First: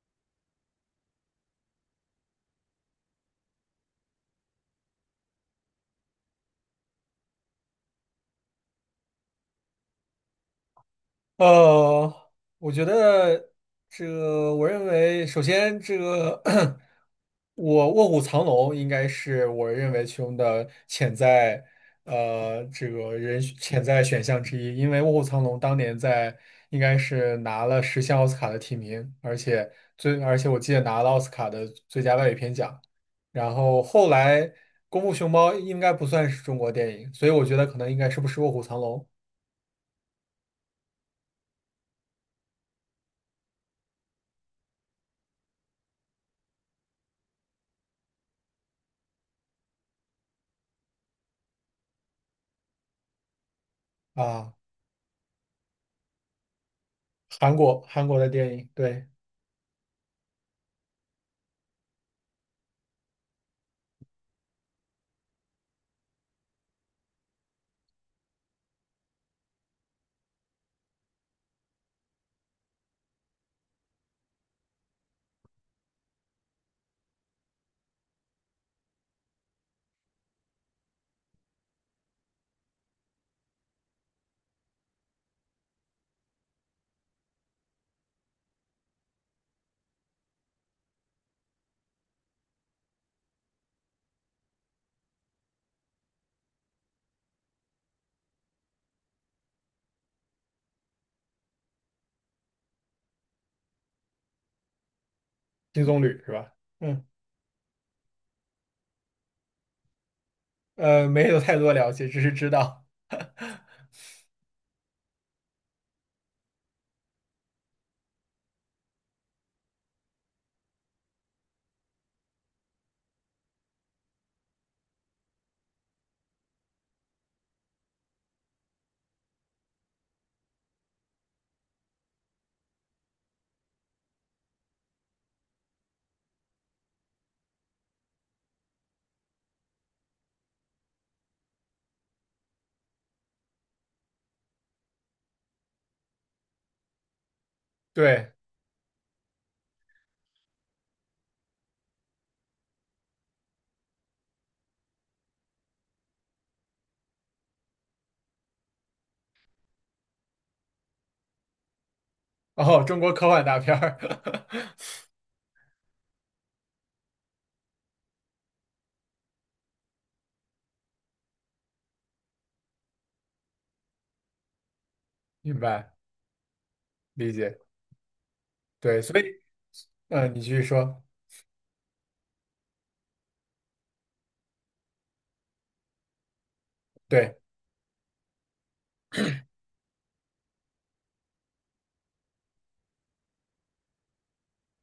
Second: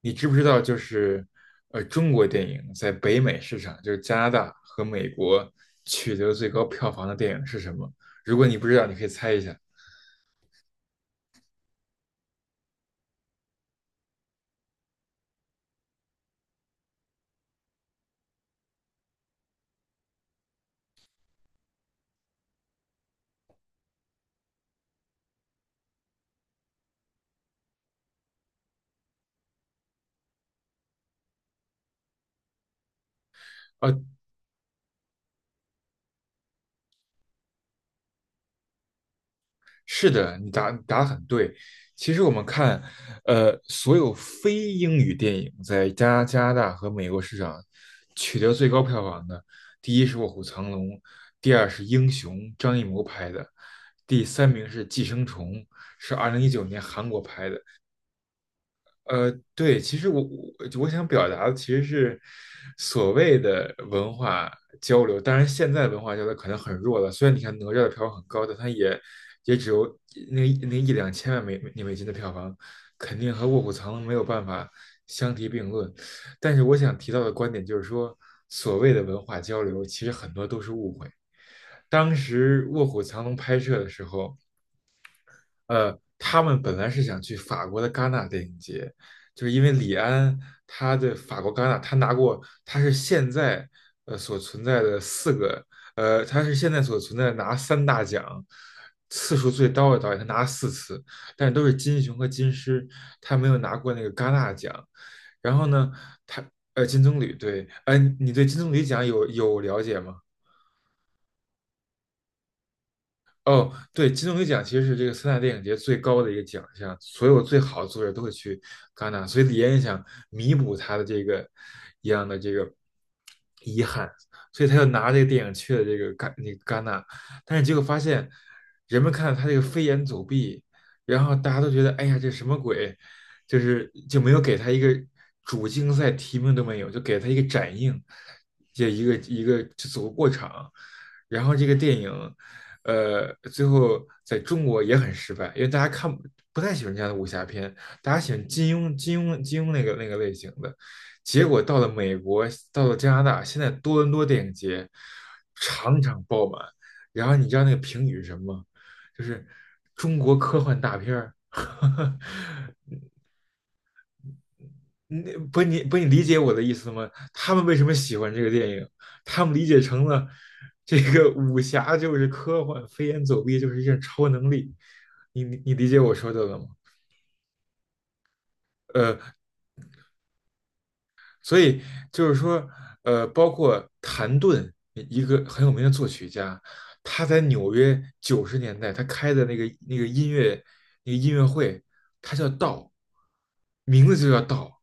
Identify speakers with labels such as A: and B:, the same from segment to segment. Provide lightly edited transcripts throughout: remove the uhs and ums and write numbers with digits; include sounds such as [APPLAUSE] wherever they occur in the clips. A: 你知不知道，就是中国电影在北美市场，就是加拿大和美国取得最高票房的电影是什么？如果你不知道，你可以猜一下。
B: 呃，我觉得这个，我认为首先这个 [CLEARS THROAT] 我卧虎藏龙应该是我认为其中的潜在呃这个人潜在选项之一，因为卧虎藏龙当年在应该是拿了10项奥斯卡的提名，而且而且我记得拿了奥斯卡的最佳外语片奖，然后后来功夫熊猫应该不算是中国电影，所以我觉得可能应该是不是卧虎藏龙。
A: 是的，你答得很对。其实我们看，所有非英语电影在加拿大和美国市场取得最高票房的，第一是《卧虎藏龙》，第二是《英雄》，张艺谋拍的，第三
B: 啊。
A: 名是《寄生虫》，是2019年韩国拍
B: 韩
A: 的。
B: 国韩国的电影，对，
A: 对，其实我我想表达的其实是所谓的文化交流，当然现在文化交流可能很弱了。虽然你看哪吒的票房很高，但它也只有那那一两千万美金的票房，肯定和《卧虎藏龙》没有办法相提并论。但是我想提到的观点就是说，所谓的文化交流，其实很多都是误会。当时《卧虎藏龙》拍摄的时候，他们本来是想去法国的戛纳电影节，就是因为李安他对法国戛纳，他拿过，他是现在所存在的四个，他是现在所存在的拿三大奖次数最高的导演，他拿了四次，但是都是金熊和金狮，他没有拿过那个戛纳奖。然后
B: 《金
A: 呢，
B: 棕榈》是
A: 他
B: 吧？
A: 金
B: 嗯，
A: 棕榈对，你对金棕榈奖有了解吗？
B: 没有太多了解，只是知道。
A: 哦，对，金棕榈奖其实是这个三大电影节最高的一个奖项，所有最好的作者都会去戛纳，所以李安也想弥补他的这个一样的这个遗憾，所以他就拿这个电影去了这个那个戛纳，但是结果发现人们看到他这个飞檐走壁，然后大家都觉得哎呀这什么鬼，就没有给他一个主竞赛提名都没有，就给他一个展映，这一个一个就走个过场，然后这个电影。最后在中国也很失败，因为大家看不太喜欢这样的武侠片，大家喜
B: 对。
A: 欢金庸、金庸、金庸那个类型的。结果到了美国，到了加拿大，现在多伦多电影节场场爆满。然后你知道那个评语是什么吗？就是中国科幻大片儿。[LAUGHS]
B: 哦，中国科幻大片儿。[LAUGHS]
A: 你不你不你理解我的意思吗？他们为什么喜欢这个电影？他们理解成了这个武侠就是科幻，飞檐走壁就是一种超能力。你你
B: 明
A: 你理
B: 白，
A: 解我说的了吗？
B: 理解。对，所以，
A: 呃。
B: 嗯、你继续说。
A: 所以就是说，包括谭盾，一个很有名的作曲家，他
B: 对
A: 在纽约90年代他开的那个那个音乐那个音乐会，他叫道，名字就叫道，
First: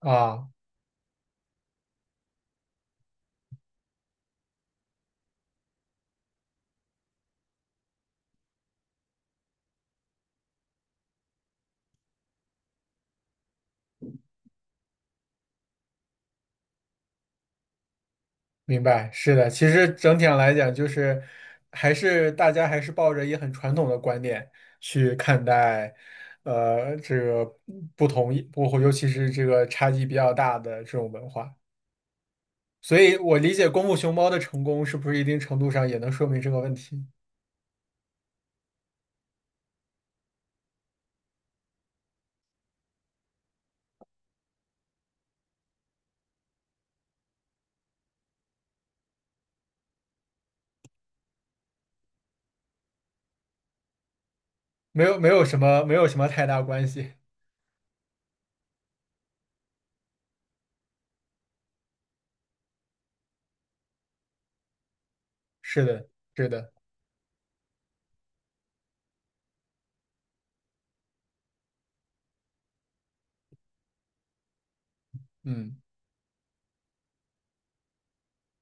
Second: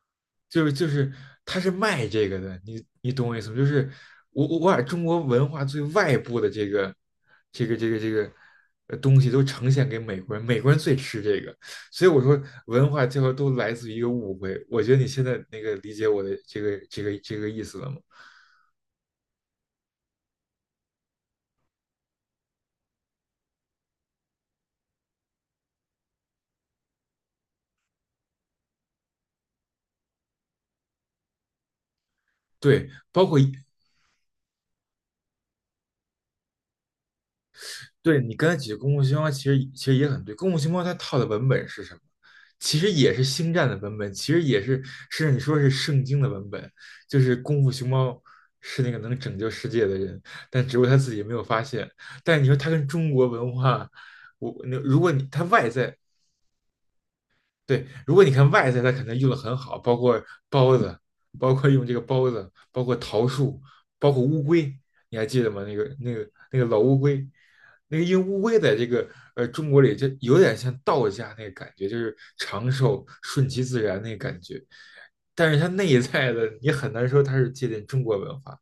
B: 啊，
A: 就是他是卖这个的，你懂我意思吗？就是我把中国文化最外部的这个东西都呈现给美国人，美国人最吃这个，所以我说，文化这块都来自于一个误会。我觉得你现在那个理解我的这个意思了吗？
B: 明白，是的。其实整体上来讲，就是大家还是抱着一个很传统的观念去看待，这个不同意，不，尤其是这个差异比较大的这种文化。
A: 对，
B: 所以我理解功夫熊猫的成功是不是一定程度上也能说明这个问题？
A: 对你刚才举的功夫熊猫，其实也很对。功夫熊猫它套的文本是什么？其实也是星战的文本，其实也是甚至你说是圣经的文本，就是功夫熊猫是那个能拯救世界的人，但只不过他自己没有发现。但是你说他跟中国文化，我那如
B: 没
A: 果
B: 有，
A: 你
B: 没
A: 他
B: 有什
A: 外
B: 么，没
A: 在
B: 有什么太大关系。
A: 对，如果你看外在，它肯定用的很好，包括包子，包括用这个包子，包括桃树，包括乌龟，你还记得吗？那个
B: 是的，
A: 那个
B: 是
A: 那个
B: 的，
A: 老乌龟，那个因为乌龟在这个中国里就有点像道家那个感觉，就是长寿顺其自然那个感觉，但是它
B: 嗯。
A: 内在的你很难说它是借鉴中国文化。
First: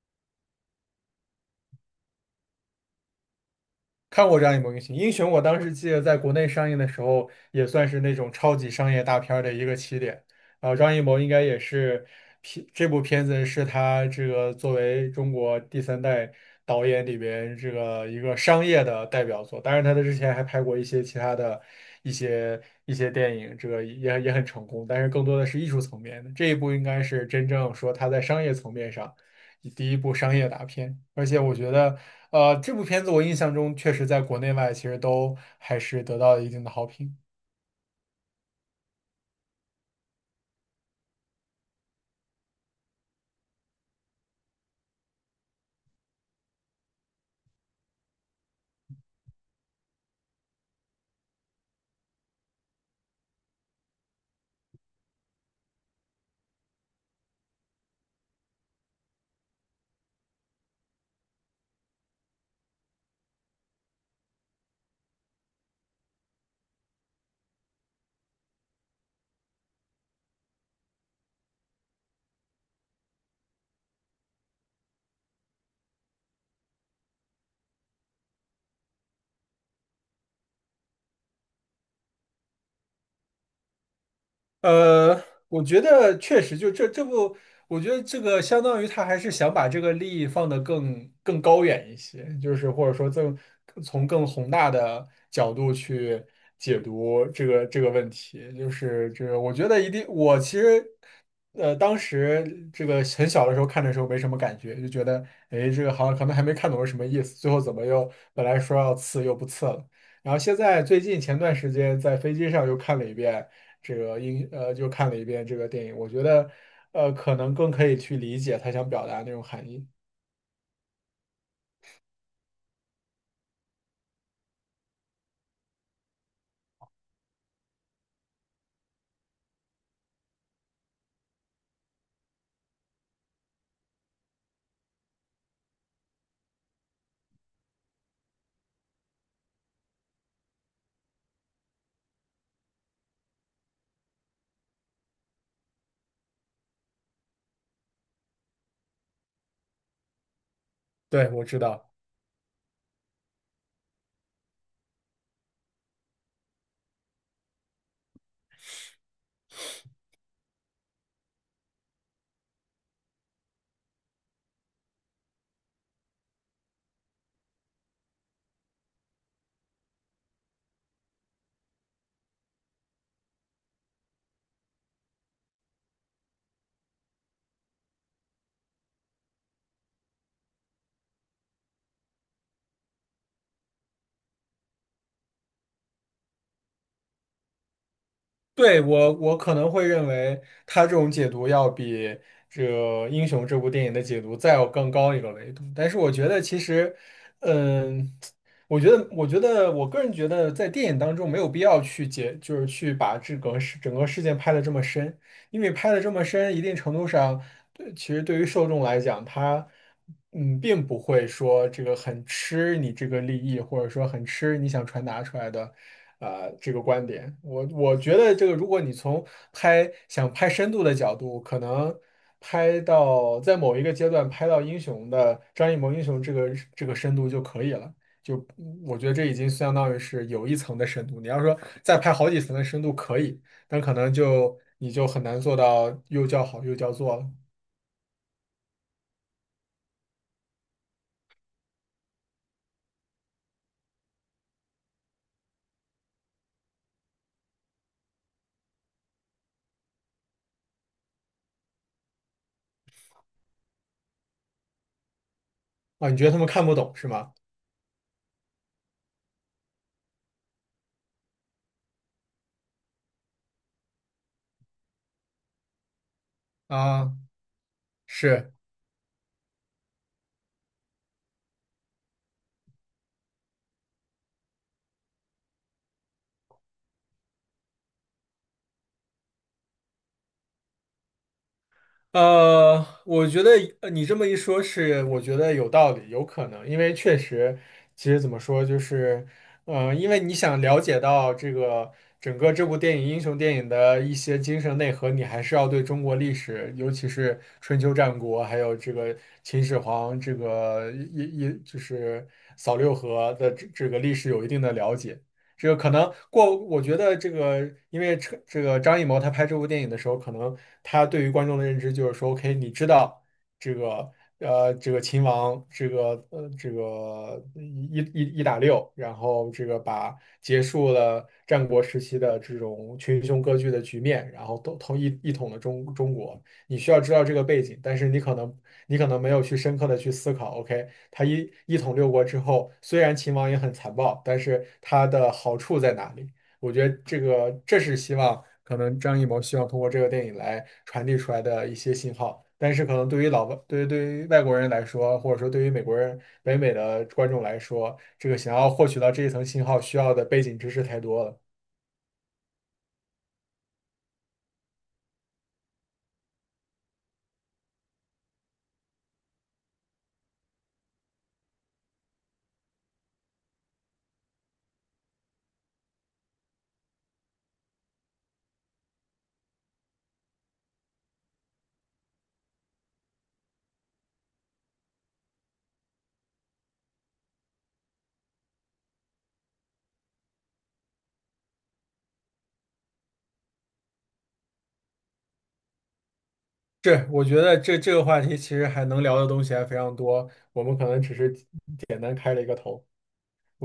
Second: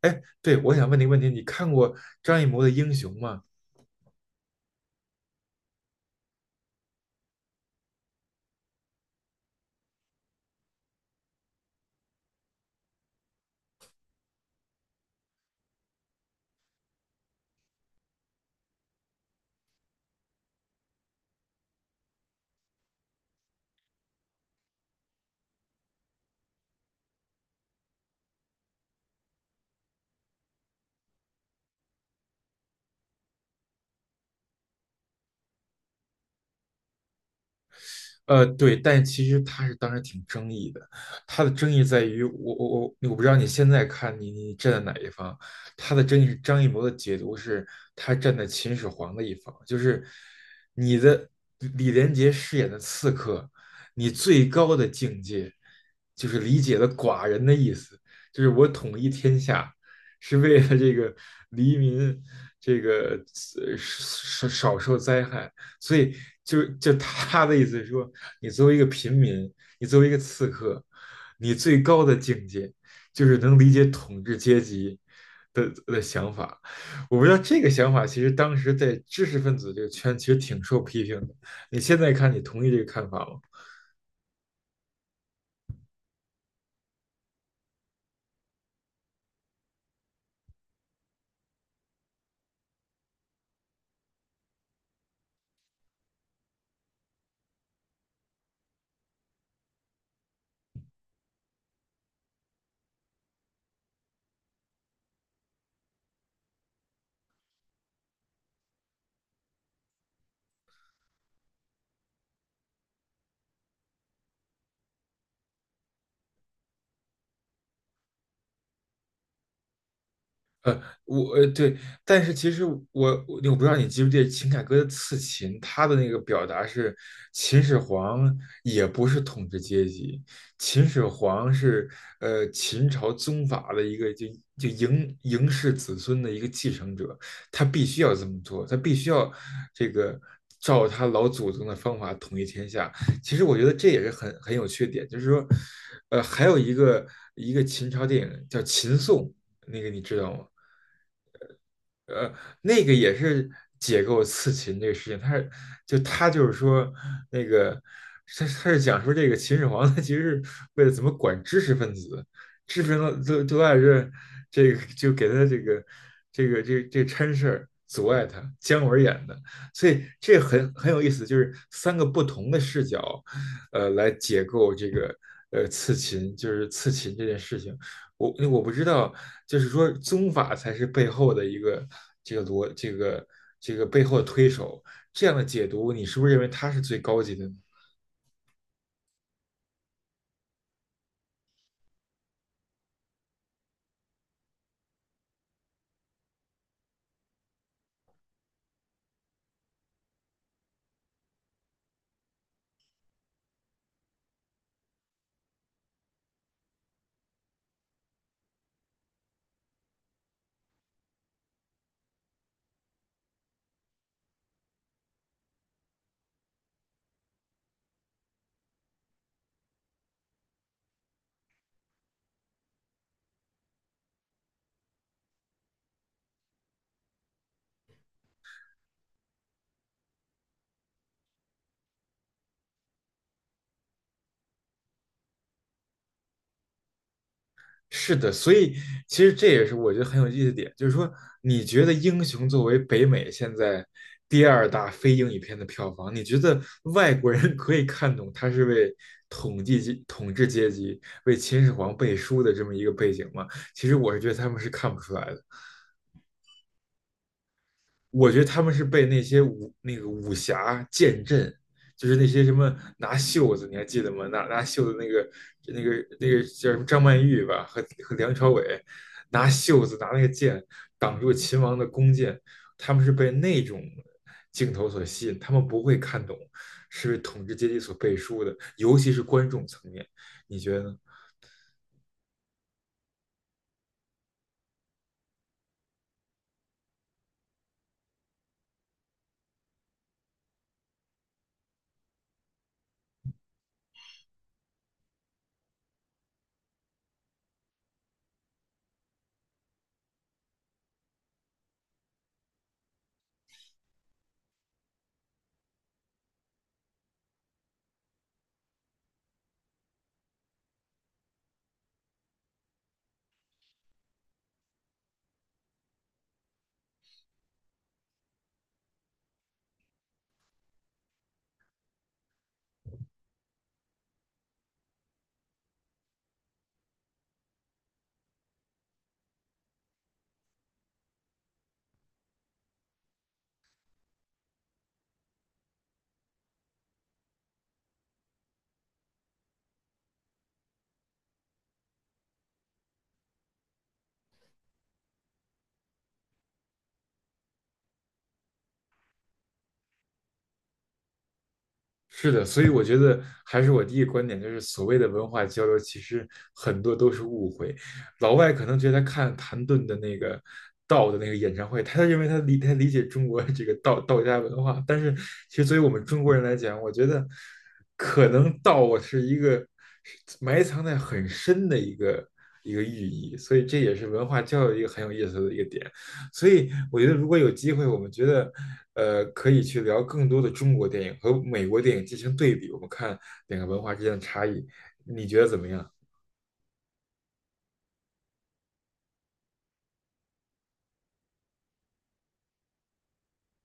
A: 哎，对，我想问你个问题，你看过张艺谋的《英雄》吗？
B: 看过张艺谋部英雄，英雄我当时记得在国内上映的时候，也算是那种超级商业大片儿的一个起点。啊，张艺谋应该也是这部片子是他这个作为中国第三代导演里边这个一个商业的代表作。当然，他在之前还拍过一些其他的一些一些电影，这个也很成功，但是更多的是艺术层面的。这一部应该是真正说他在商业层面上。第一部商业大片，而且我觉得，这部片子我印象中确实在国内外其实都还是得到了一定的好评。
A: 对，但其实他是当时挺争议的，他的争议在于我不知道你现在看你站在哪一方，他的争议是张艺谋的解读是他站在秦始皇的一方，就是你的李连杰饰演的刺客，你最高的境界就是理解了寡人的意思，就是我统一天下是为了这个黎民这个少受灾害。所以就他的意思是说，你作为一个平民，你作为一个刺客，你最高的境界就是能理解统治阶级的想法。我不知道这个想法，其实当时在知识分子这个圈其实挺受批评的。你现在看，你同意这个看法吗？
B: 我觉得确实就这不，我觉得这个相当于他还是想把这个利益放得更高远一些，就是或者说更从更宏大的角度去解读这个问题，就是这个我觉得一定，我其实当时这个很小的时候看的时候没什么感觉，就觉得哎这个好像可能还没看懂是什么意思，最后怎么又本来说要刺又不刺了，然后现在最近前段时间在飞机上又看了一遍。这个就看了一遍这个电影，我觉得可能更可以去理解他想表达那种含义。
A: 对，但是其实我不知道你记不记得秦凯歌的《刺秦》，他的那个表达是秦始皇也不是统治阶级，秦始皇是秦朝宗法的一个就嬴氏子孙的一个继承者，他必须要这么做，他必须要这个照他老祖宗的方法统一天下。其实我觉得这也是很有缺点，就是说，还有一个秦朝电影叫《秦颂》，那个你知道吗？
B: 对，我知道。
A: 呃，那个也是解构刺秦这个事情，他就是说那个他是讲说这个秦始皇他其实是为了怎么管知识分子，知识分子都爱这个就给他这个掺事儿阻碍他，姜文演的，所以这很有意思，就是三个不同的视角，来解构这个刺秦，就是刺秦这件事情。我不知道，就是说宗法才是背后的一个这个逻这个背后的推手，这样的解读，你是不是认为它是最高级的呢？
B: 对，我可能会认为他这种解读要比这个《英雄》这部电影的解读再要更高一个维度，但是我觉得其实，嗯。我个人觉得，在电影当中没有必要就是去把这个事整个事件拍得这么深，因为拍的这么深，一定程度上，对，其实对于受众来讲，他嗯，并不会说这个很吃你这个利益，或者说很吃你想传达出来的。这个观点，我觉得这个，如果你从拍想拍深度的角度，可能拍到在某一个阶段拍到英雄的张艺谋英雄这个深度就可以了。就我觉得这已经相当于是有一层的深度。你要说再拍好几层的深度可以，但可能就你就很难做到又叫好又叫座了。
A: 是的，所以其实这也是我觉得很有意思的点，就是说你觉得《英雄》作为北美现在第二大非英语片的票房，你觉得外国人 [LAUGHS] 可以看懂它是为统治阶级、为秦始皇背书的这么一个背景吗？其实我是觉得他们是看不出来的。
B: 啊。你觉得他们看不懂是吗？
A: 我觉得他们是被那个武侠剑阵，就是那些什么拿袖子，你还记得吗？拿袖子那个那个叫什么张
B: 啊，
A: 曼玉吧，和梁朝
B: 是。
A: 伟拿袖子拿那个剑挡住秦王的弓箭，他们是被那种镜头所吸引，他们不会看懂是为统治阶级所背书的，尤其是观众层面，你觉得呢？
B: 我觉得你这么一说是，我觉得有道理，有可能，因为确实，其实怎么说，就是，因为你想了解到这个整个这部电影英雄电影的一些精神内核，你还是要对中国历史，尤其是春秋战国，还有这个秦始皇，这个一就是扫六合的这个历史有一定的了解。这个可能过，我觉得这个，因为这个张艺谋他拍这部电影的时候，可能他对于观众的认知就是说，OK，你知道这个这个秦王这个一打六，然后这个把结束了战国时期的这种群雄割据的局面，然后都一统了中国，你需要知道这个背景，但是你可能没有去深刻的去思考，OK。他一统六国之后，虽然秦王也很残暴，但是他的好处在哪里？我觉得这个这是希望可能张艺谋希望通过这个电影来传递出来的一些信号。但是可能对于老外，对于外国人来说，或者说对于美国人、北美的观众来说，这个想要获取到这一层信号需要的背景知识太多了。
A: 是的，所以我觉得还是我第一个观点，就是所谓的文化交流，其实很多都是误会。老外可能觉得他看谭盾的那个道的那个演唱会，他认为他理解中国这个道家文化，但是其实作为我们中国人来讲，我觉得可能道是一个埋藏在很深的一个寓意，所以这也是文化交流一个很有意思的一个点。所以我觉得如果有机会，我们觉得可以去聊更多的中国电影和美国电影进行对比，我们看两个文化之间的差异，你觉得怎么样？
B: 是，我觉得这个话题其实还能聊的东西还非常多，我们可能只是简单开了一个头。我觉得。